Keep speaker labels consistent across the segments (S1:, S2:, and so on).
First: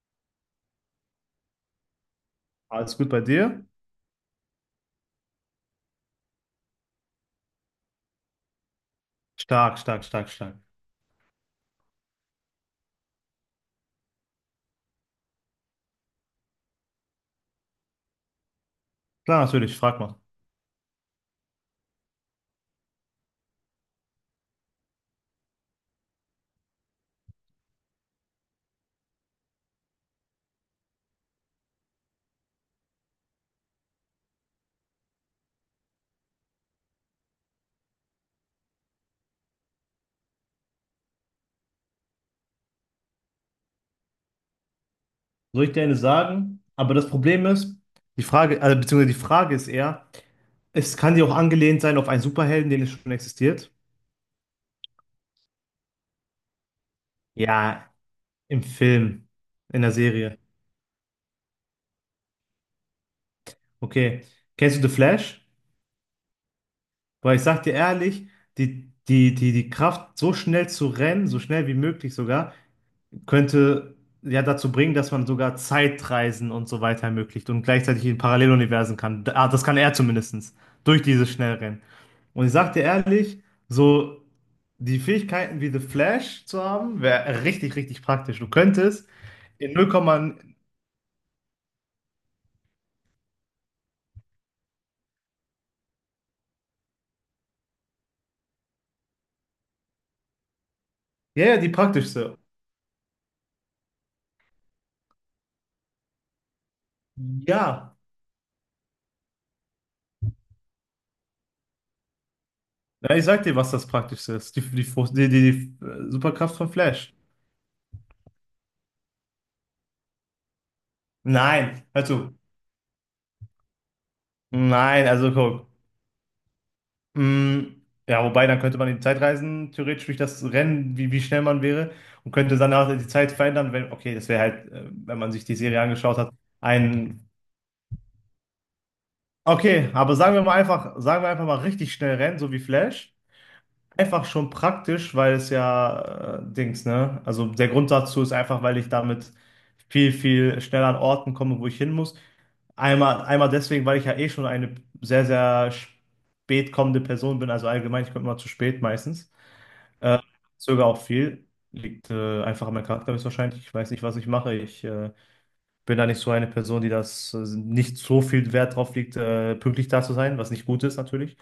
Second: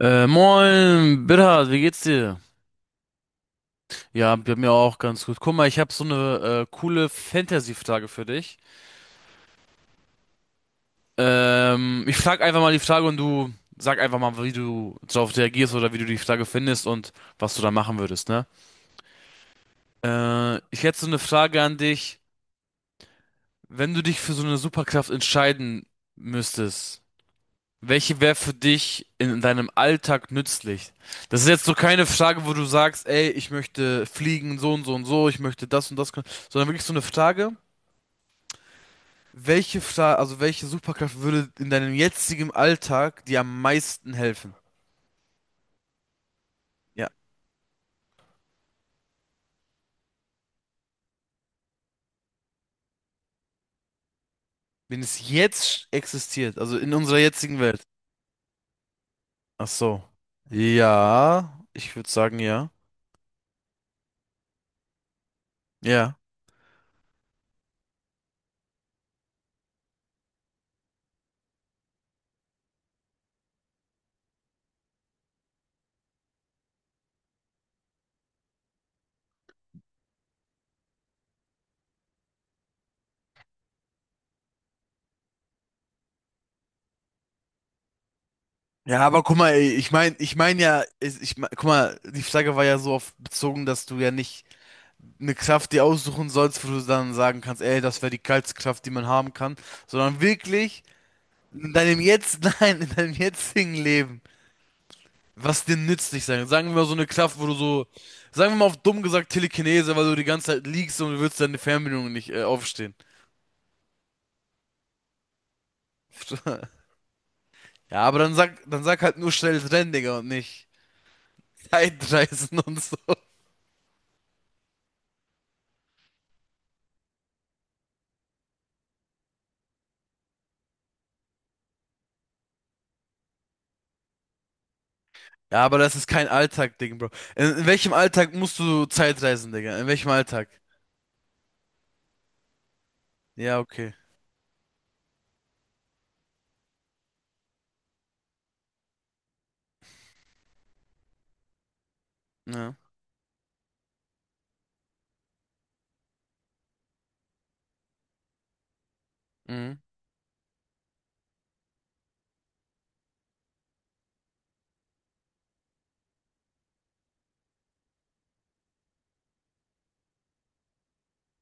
S1: Moin, Bitter, wie geht's dir?
S2: Alles gut bei dir?
S1: Ja, bei mir auch ganz gut. Guck mal, ich habe so eine coole Fantasy-Frage für dich.
S2: Stark, stark, stark, stark.
S1: Ich frag einfach mal die Frage und du sag einfach mal, wie du darauf reagierst oder wie du die Frage findest und was du da machen würdest, ne?
S2: Klar, natürlich, frag mal.
S1: Ich hätte so eine Frage an dich. Wenn du dich für so eine Superkraft entscheiden müsstest, welche wäre für dich in deinem Alltag nützlich? Das ist jetzt so keine Frage, wo du sagst, ey, ich möchte fliegen, so und so und so, ich möchte das und das können, sondern wirklich so eine Frage, welche Fra also welche Superkraft würde in deinem jetzigen Alltag dir am meisten helfen?
S2: Soll ich dir eine sagen? Aber
S1: Ja,
S2: das Problem ist, die Frage, also, beziehungsweise die Frage ist eher, es kann dir auch angelehnt sein auf einen Superhelden, den es schon existiert.
S1: wenn es jetzt existiert, also in unserer jetzigen Welt.
S2: Ja, im Film,
S1: Ach
S2: in der
S1: so.
S2: Serie.
S1: Ja, ich würde sagen, ja.
S2: Okay. Kennst du The Flash?
S1: Ja.
S2: Weil ich sag dir ehrlich, die Kraft, so schnell zu rennen, so schnell wie möglich sogar, könnte ja dazu bringen, dass man sogar Zeitreisen und so weiter ermöglicht und gleichzeitig in Paralleluniversen kann. Ah, das kann er zumindestens durch dieses Schnellrennen. Und ich sag dir ehrlich, so die Fähigkeiten wie The Flash zu haben, wäre richtig, richtig praktisch. Du
S1: Ja,
S2: könntest
S1: aber guck mal, ey,
S2: in 0,
S1: ich meine ja, ich mein, guck mal, die Frage war ja so oft bezogen, dass du ja nicht eine Kraft dir aussuchen sollst, wo du dann sagen kannst, ey, das wäre die geilste Kraft, die man haben kann, sondern wirklich
S2: ja, ja, die praktischste.
S1: nein, in deinem jetzigen Leben, was dir nützlich sein kann. Sagen wir mal so eine Kraft, wo du so,
S2: Ja,
S1: sagen wir mal auf dumm gesagt Telekinese, weil du die ganze Zeit liegst und du willst deine Fernbedienung nicht aufstehen.
S2: ja, ich sag dir, was das praktischste ist. Die Superkraft von Flash.
S1: Ja, aber dann sag halt nur schnell rennen, Digga, und nicht
S2: Nein, hör zu.
S1: Zeitreisen und so.
S2: Nein, also guck. Mm, ja, wobei, dann könnte man in die Zeit reisen, theoretisch durch das Rennen, wie schnell man wäre, und könnte danach die Zeit verändern, wenn, okay, das wäre halt, wenn man sich die
S1: Ja, aber
S2: Serie
S1: das ist
S2: angeschaut
S1: kein
S2: hat,
S1: Alltag-Ding, Bro.
S2: ein,
S1: In welchem Alltag musst du Zeitreisen, Digga? In
S2: okay,
S1: welchem
S2: aber sagen wir
S1: Alltag?
S2: mal einfach, sagen wir einfach mal richtig schnell rennen, so wie Flash.
S1: Ja, okay.
S2: Einfach schon praktisch, weil es ja, Dings, ne? Also der Grund dazu ist einfach, weil ich damit viel, viel schneller an Orten komme, wo ich hin muss.
S1: Ja.
S2: Einmal deswegen, weil ich ja eh schon eine sehr, sehr spät kommende Person bin, also allgemein, ich komme immer zu spät meistens.
S1: Mhm.
S2: Äh, zögere auch viel. Liegt einfach an meinem Charakter höchstwahrscheinlich. Ich weiß nicht, was ich mache. Ich bin da nicht so eine Person, die das nicht so viel Wert drauf legt, pünktlich da zu sein, was nicht gut ist natürlich.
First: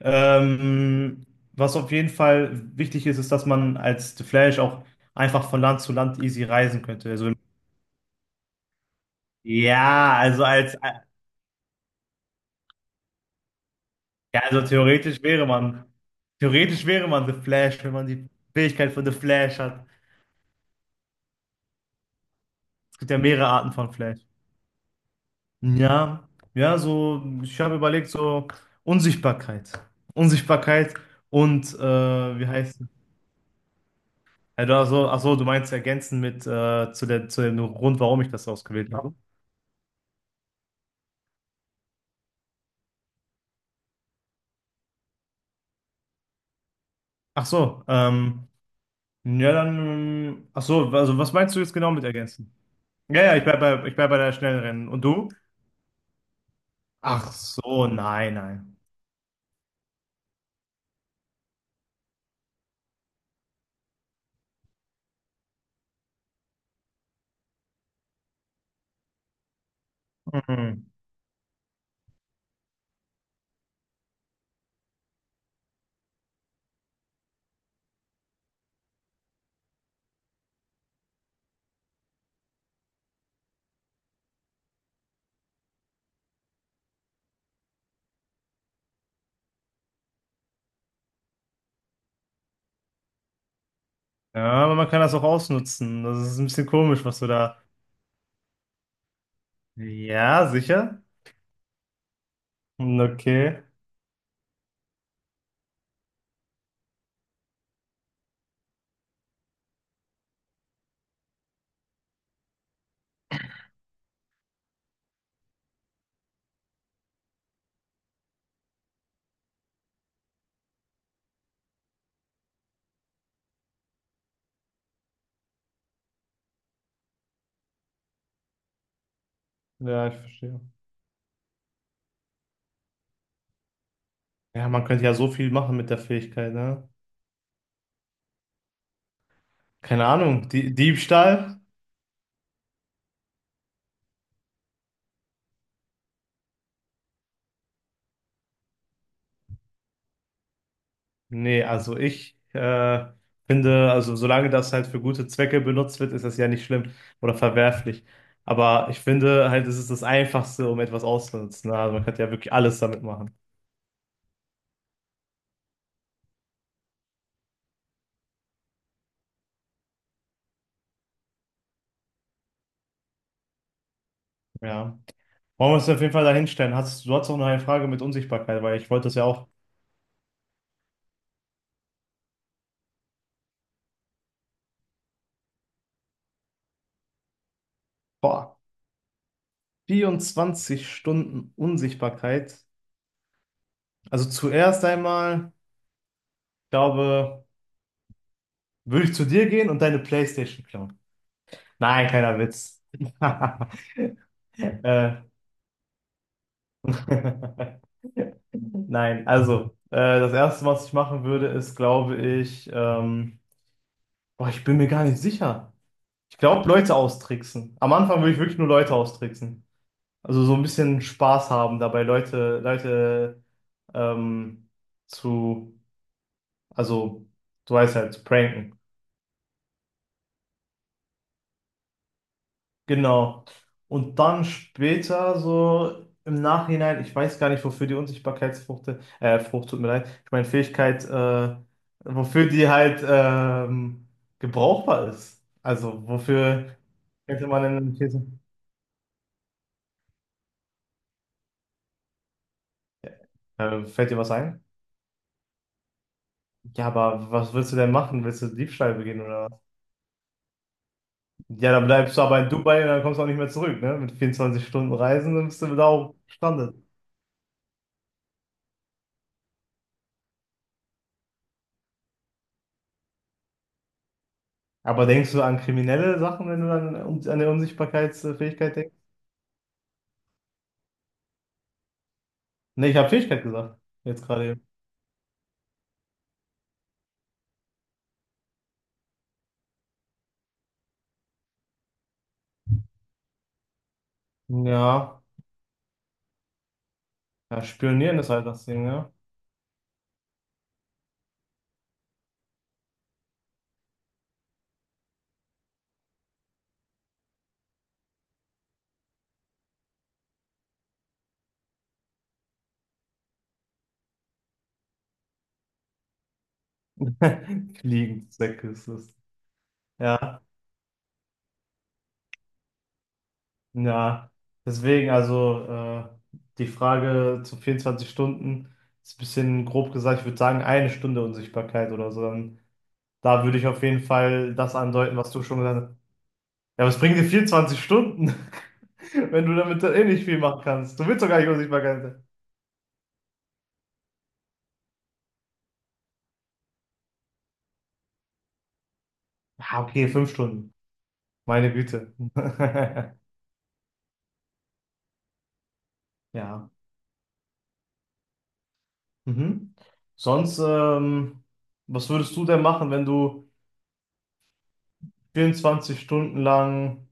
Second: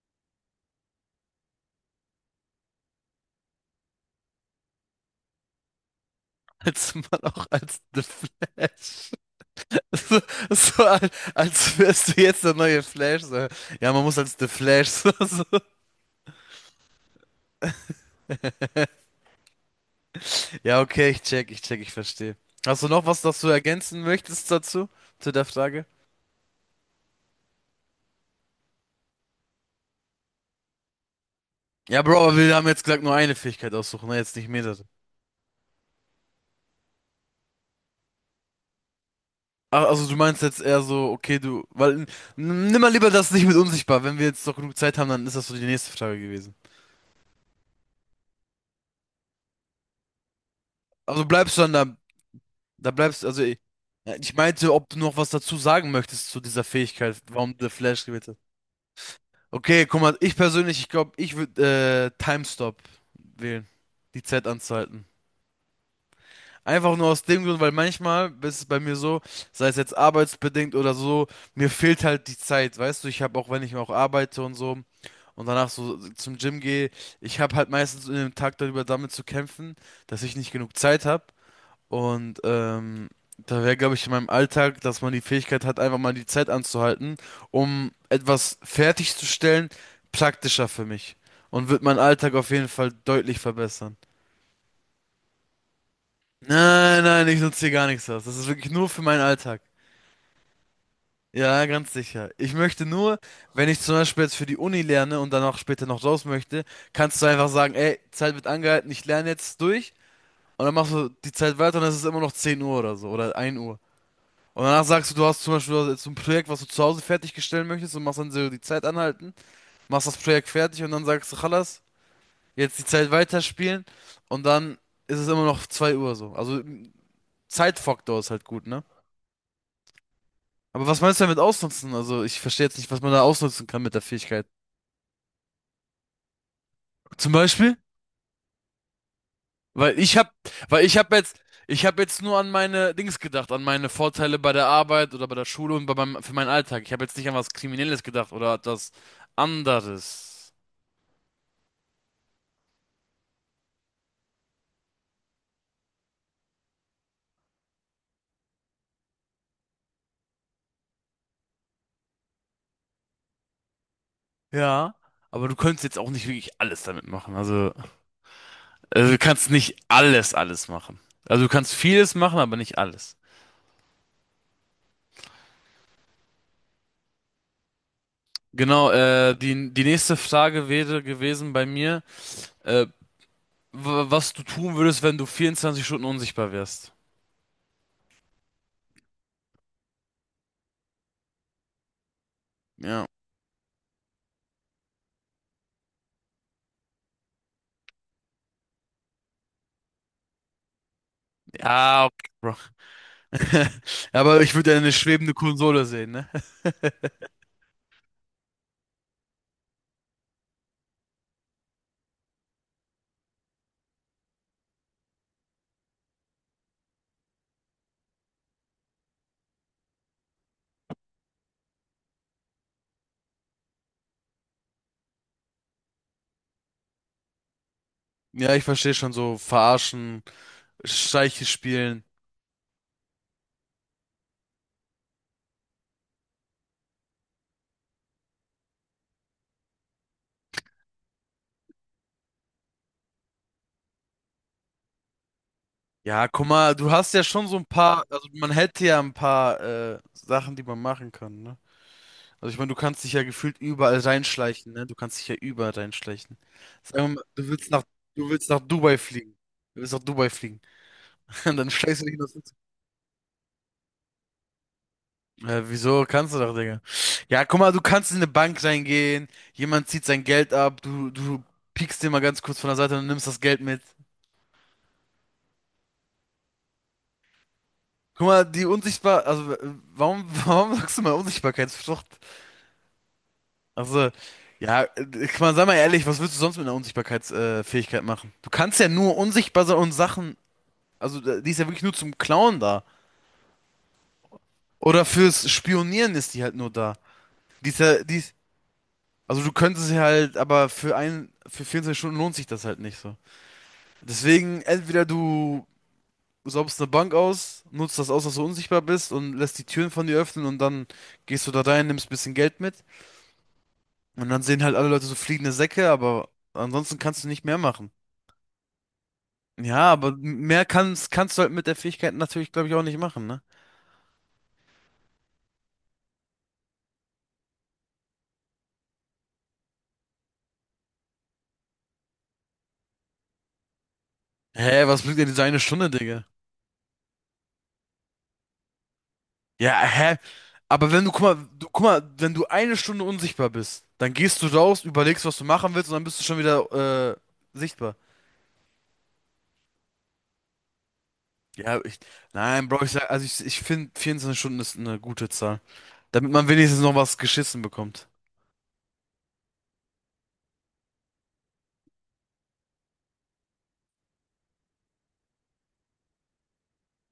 S2: Ähm, was auf jeden Fall wichtig ist, ist, dass man als The Flash auch einfach von Land zu Land easy reisen
S1: Als
S2: könnte.
S1: Mann
S2: Also,
S1: auch als The Flash.
S2: ja,
S1: So,
S2: also als
S1: so als, als wärst du jetzt der neue Flash. So. Ja, man muss als
S2: ja,
S1: The
S2: also
S1: Flash. So, so.
S2: theoretisch wäre man The Flash, wenn man die Fähigkeit von The Flash hat.
S1: Ja, okay, ich check, ich check, ich verstehe. Hast du
S2: Es
S1: noch
S2: gibt ja
S1: was, das
S2: mehrere
S1: du
S2: Arten von
S1: ergänzen
S2: Flash.
S1: möchtest dazu? Zu der Frage?
S2: Ja, ja, so, ich habe überlegt, so Unsichtbarkeit. Unsichtbarkeit und
S1: Ja, Bro, aber
S2: wie
S1: wir haben
S2: heißt
S1: jetzt
S2: es?
S1: gesagt, nur eine Fähigkeit aussuchen, ne? Jetzt nicht
S2: Also,
S1: mehrere.
S2: ach so, du meinst ergänzen mit zu der, zu dem Grund, warum ich das ausgewählt habe.
S1: Ach, also du meinst jetzt eher so, okay, du, weil, nimm mal lieber das nicht mit unsichtbar. Wenn wir jetzt noch genug Zeit haben, dann ist das so die nächste Frage gewesen.
S2: Ach so, ja, dann, ach so, also
S1: Also
S2: was meinst
S1: bleibst
S2: du
S1: du dann
S2: jetzt genau
S1: der
S2: mit ergänzen?
S1: Da
S2: Ja,
S1: bleibst du,
S2: ja,
S1: also ich,
S2: ich bleib bei der
S1: ich
S2: schnellen
S1: meinte,
S2: Rennen.
S1: ob du
S2: Und
S1: noch
S2: du?
S1: was dazu sagen möchtest zu dieser Fähigkeit,
S2: Ach
S1: warum der
S2: so,
S1: Flash gewählt
S2: nein,
S1: hat.
S2: nein.
S1: Okay, guck mal, ich persönlich, ich glaube, ich würde Time Stop wählen, die Zeit anzuhalten. Einfach nur aus dem Grund, weil manchmal ist es bei mir so, sei es jetzt arbeitsbedingt
S2: Mhm.
S1: oder so, mir fehlt halt die Zeit, weißt du, ich habe auch, wenn ich auch arbeite und so und danach so zum Gym gehe, ich habe halt meistens in dem Tag darüber damit zu kämpfen, dass ich nicht genug Zeit habe. Und da wäre, glaube ich, in meinem Alltag, dass man die Fähigkeit hat, einfach mal die Zeit anzuhalten, um etwas fertigzustellen, praktischer für mich. Und wird meinen Alltag auf jeden Fall deutlich verbessern.
S2: Ja, aber man kann das auch ausnutzen. Das ist ein bisschen
S1: Nein,
S2: komisch, was du
S1: nein, ich nutze
S2: da.
S1: hier gar nichts aus. Das ist wirklich nur für meinen Alltag.
S2: Ja, sicher?
S1: Ja, ganz sicher. Ich möchte
S2: Hm,
S1: nur,
S2: okay.
S1: wenn ich zum Beispiel jetzt für die Uni lerne und dann auch später noch raus möchte, kannst du einfach sagen, ey, Zeit wird angehalten, ich lerne jetzt durch. Und dann machst du die Zeit weiter und es ist immer noch 10 Uhr oder so oder 1 Uhr. Und danach sagst du, du hast zum Beispiel jetzt so ein Projekt, was du zu Hause fertigstellen möchtest und machst dann so die Zeit anhalten, machst das Projekt fertig und dann sagst du, Chalas, jetzt die Zeit weiterspielen und dann ist es immer noch 2 Uhr so. Also Zeitfaktor ist halt gut, ne?
S2: Ja, ich verstehe.
S1: Aber was meinst du damit ausnutzen? Also ich verstehe jetzt nicht, was man da ausnutzen kann mit der Fähigkeit.
S2: Ja, man könnte ja so viel machen mit der Fähigkeit, ne?
S1: Zum Beispiel, weil
S2: Keine
S1: ich hab,
S2: Ahnung, die
S1: weil
S2: Diebstahl?
S1: ich hab jetzt nur an meine Dings gedacht, an meine Vorteile bei der Arbeit oder bei der Schule und bei meinem, für meinen Alltag. Ich habe jetzt nicht an was Kriminelles gedacht oder etwas anderes.
S2: Nee, also ich finde, also solange das halt für gute Zwecke benutzt wird, ist das ja nicht schlimm oder verwerflich. Aber ich finde halt, es ist das Einfachste, um etwas auszunutzen, ne? Also man könnte ja wirklich alles damit machen.
S1: Ja, aber du könntest jetzt auch nicht wirklich alles damit machen. Also du kannst nicht alles, alles machen. Also du kannst vieles machen, aber nicht alles.
S2: Ja. Wollen wir uns auf jeden Fall dahin stellen? Hast, du hast auch noch eine Frage mit Unsichtbarkeit, weil ich
S1: Genau,
S2: wollte das ja auch.
S1: die nächste Frage wäre gewesen bei mir, äh, was du tun würdest, wenn du 24 Stunden unsichtbar wärst.
S2: Boah, 24 Stunden Unsichtbarkeit.
S1: Ja.
S2: Also zuerst einmal, ich glaube. Würde ich zu dir gehen und deine PlayStation klauen?
S1: Ja,
S2: Nein,
S1: okay,
S2: keiner
S1: Bro.
S2: Witz.
S1: Aber ich würde ja eine
S2: äh,
S1: schwebende Konsole sehen, ne?
S2: nein, also, das Erste, was ich machen würde, ist, glaube ich, boah, ich bin mir gar nicht sicher. Ich glaube, Leute austricksen. Am Anfang würde ich wirklich nur Leute austricksen. Also so ein bisschen Spaß haben dabei, Leute ähm, zu, also, du weißt halt, zu
S1: Ja, ich
S2: pranken.
S1: verstehe schon so, verarschen, Streiche spielen.
S2: Genau. Und dann später, so im Nachhinein, ich weiß gar nicht, wofür die Unsichtbarkeitsfrucht, Frucht, tut mir leid, ich meine Fähigkeit, wofür die halt gebrauchbar ist. Also,
S1: Ja, guck mal,
S2: wofür
S1: du hast ja schon
S2: könnte
S1: so
S2: man
S1: ein
S2: denn eine
S1: paar,
S2: These?
S1: also man hätte ja ein paar Sachen, die man machen kann, ne? Also ich meine, du kannst dich ja gefühlt überall
S2: Fällt dir was ein?
S1: reinschleichen, ne? Du kannst dich ja überall reinschleichen.
S2: Ja,
S1: Sagen wir mal,
S2: aber was willst du denn machen?
S1: du
S2: Willst du
S1: willst nach
S2: Diebstahl
S1: Dubai
S2: begehen
S1: fliegen.
S2: oder was?
S1: Du willst nach Dubai fliegen. Und dann
S2: Ja, dann
S1: schleichst du
S2: bleibst
S1: dich
S2: du
S1: nach
S2: aber in Dubai und dann kommst du auch nicht mehr zurück, ne? Mit 24 Stunden Reisen, dann bist du da
S1: wieso
S2: auch
S1: kannst du doch,
S2: gestrandet.
S1: Digga? Ja, guck mal, du kannst in eine Bank reingehen, jemand zieht sein Geld ab, du piekst den mal ganz kurz von der Seite und nimmst das Geld mit.
S2: Aber denkst du an kriminelle Sachen, wenn du dann an die
S1: Guck mal, die
S2: Unsichtbarkeitsfähigkeit denkst?
S1: unsichtbar, also warum, warum sagst du mal Unsichtbarkeitsflucht?
S2: Nee, ich habe Fähigkeit gesagt.
S1: Also,
S2: Jetzt gerade
S1: ja, ich meine, sei mal ehrlich, was willst du sonst mit einer Unsichtbarkeitsfähigkeit Fähigkeit machen? Du kannst ja nur unsichtbar sein und Sachen, also die ist ja wirklich nur zum Klauen da.
S2: eben.
S1: Oder
S2: Ja,
S1: fürs Spionieren ist die halt nur da.
S2: ja,
S1: Die ist ja, die
S2: spionieren ist
S1: ist,
S2: halt das Ding, ja.
S1: also du könntest sie halt, aber für 24 Stunden lohnt sich das halt nicht so. Deswegen, entweder du saubst eine Bank aus, nutzt das aus, dass du unsichtbar bist und lässt die Türen von dir öffnen und dann gehst du da rein, nimmst ein bisschen Geld mit und dann sehen halt alle Leute so fliegende Säcke, aber ansonsten kannst du nicht mehr machen.
S2: Fliegenzwecke ist es.
S1: Ja, aber
S2: Ja,
S1: mehr kannst, kannst du halt mit der Fähigkeit natürlich, glaube ich, auch nicht machen, ne?
S2: ja. Deswegen, also die Frage zu 24 Stunden ist ein bisschen grob gesagt, ich würde sagen, eine Stunde Unsichtbarkeit oder so. Dann, da würde ich auf jeden Fall
S1: Hä,
S2: das
S1: was
S2: andeuten,
S1: bringt dir
S2: was
S1: diese
S2: du schon
S1: eine Stunde,
S2: gesagt hast.
S1: Digga?
S2: Ja, was bringen dir 24 Stunden, wenn du
S1: Ja,
S2: damit eh
S1: hä?
S2: nicht viel machen
S1: Aber
S2: kannst?
S1: wenn
S2: Du
S1: du, guck
S2: willst doch
S1: mal,
S2: gar nicht
S1: du, guck mal,
S2: Unsichtbarkeit sein.
S1: wenn du eine Stunde unsichtbar bist, dann gehst du raus, überlegst, was du machen willst und dann bist du schon wieder, sichtbar.
S2: Ah okay, 5 Stunden. Meine
S1: Ja, ich,
S2: Güte.
S1: nein, Bro, ich sag, also ich finde 24 Stunden ist eine gute Zahl. Damit man
S2: Ja.
S1: wenigstens noch was geschissen bekommt.
S2: Mhm. Sonst, was würdest du denn machen, wenn du 24 Stunden lang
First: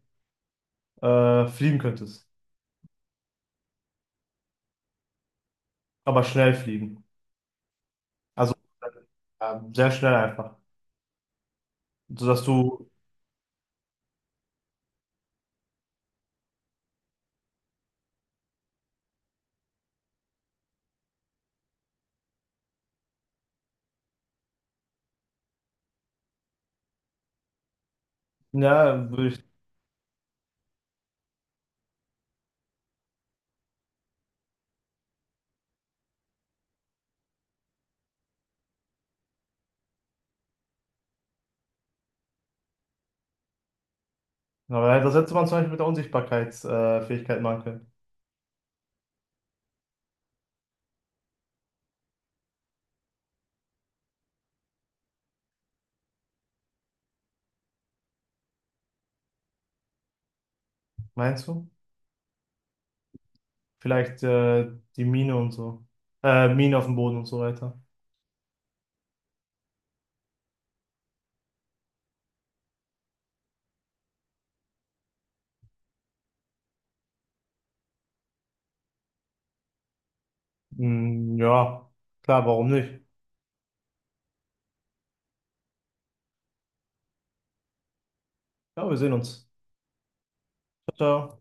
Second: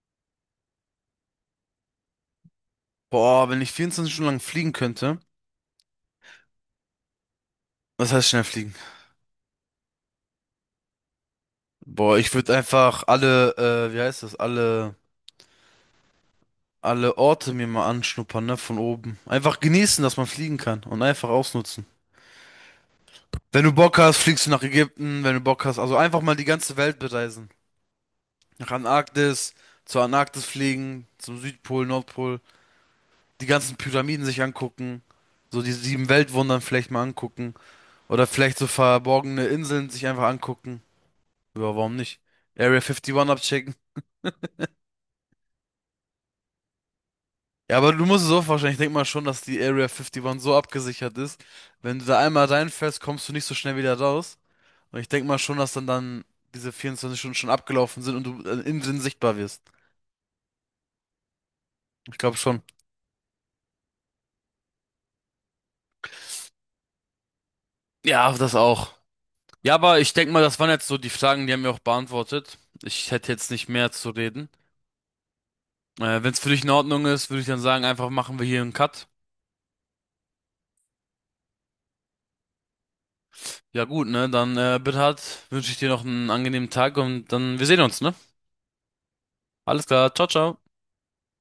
S2: fliegen könntest?
S1: Boah, wenn ich 24 Stunden lang fliegen könnte,
S2: Aber schnell fliegen.
S1: was heißt schnell
S2: Also
S1: fliegen?
S2: sehr schnell einfach.
S1: Boah, ich
S2: Sodass
S1: würde
S2: du,
S1: einfach alle, wie heißt das, alle Orte mir mal anschnuppern, ne, von oben. Einfach genießen, dass man fliegen kann und einfach ausnutzen. Wenn du Bock hast, fliegst du nach Ägypten, wenn du Bock hast. Also einfach mal die ganze Welt bereisen. Nach
S2: ja, würde ich,
S1: Antarktis, zur Antarktis fliegen, zum Südpol, Nordpol. Die ganzen Pyramiden sich angucken. So die sieben Weltwundern vielleicht mal angucken. Oder vielleicht so verborgene Inseln sich einfach angucken. Ja, warum nicht? Area 51 abchecken.
S2: aber das hätte man zum Beispiel mit der Unsichtbarkeitsfähigkeit Fähigkeit machen
S1: Ja, aber
S2: können.
S1: du musst es so vorstellen. Ich denke mal schon, dass die Area 51 so abgesichert ist. Wenn du da einmal reinfällst, kommst du nicht so schnell wieder raus. Und ich denke mal schon, dass dann diese 24 Stunden schon abgelaufen sind und du innen drin sichtbar wirst.
S2: Meinst du?
S1: Ich glaube schon.
S2: Vielleicht die Mine und so. Mine auf dem Boden und so weiter.
S1: Ja, das auch. Ja, aber ich denke mal, das waren jetzt so die Fragen, die haben wir auch beantwortet. Ich hätte jetzt nicht mehr zu reden. Wenn es für dich in Ordnung ist, würde ich dann sagen, einfach machen wir hier einen Cut.
S2: Ja, klar, warum nicht?
S1: Ja gut, ne? Dann, Bernhard, wünsche ich dir noch einen angenehmen Tag und dann wir sehen uns, ne?
S2: Ja, wir sehen uns.
S1: Alles klar, ciao, ciao.
S2: Ciao, ciao.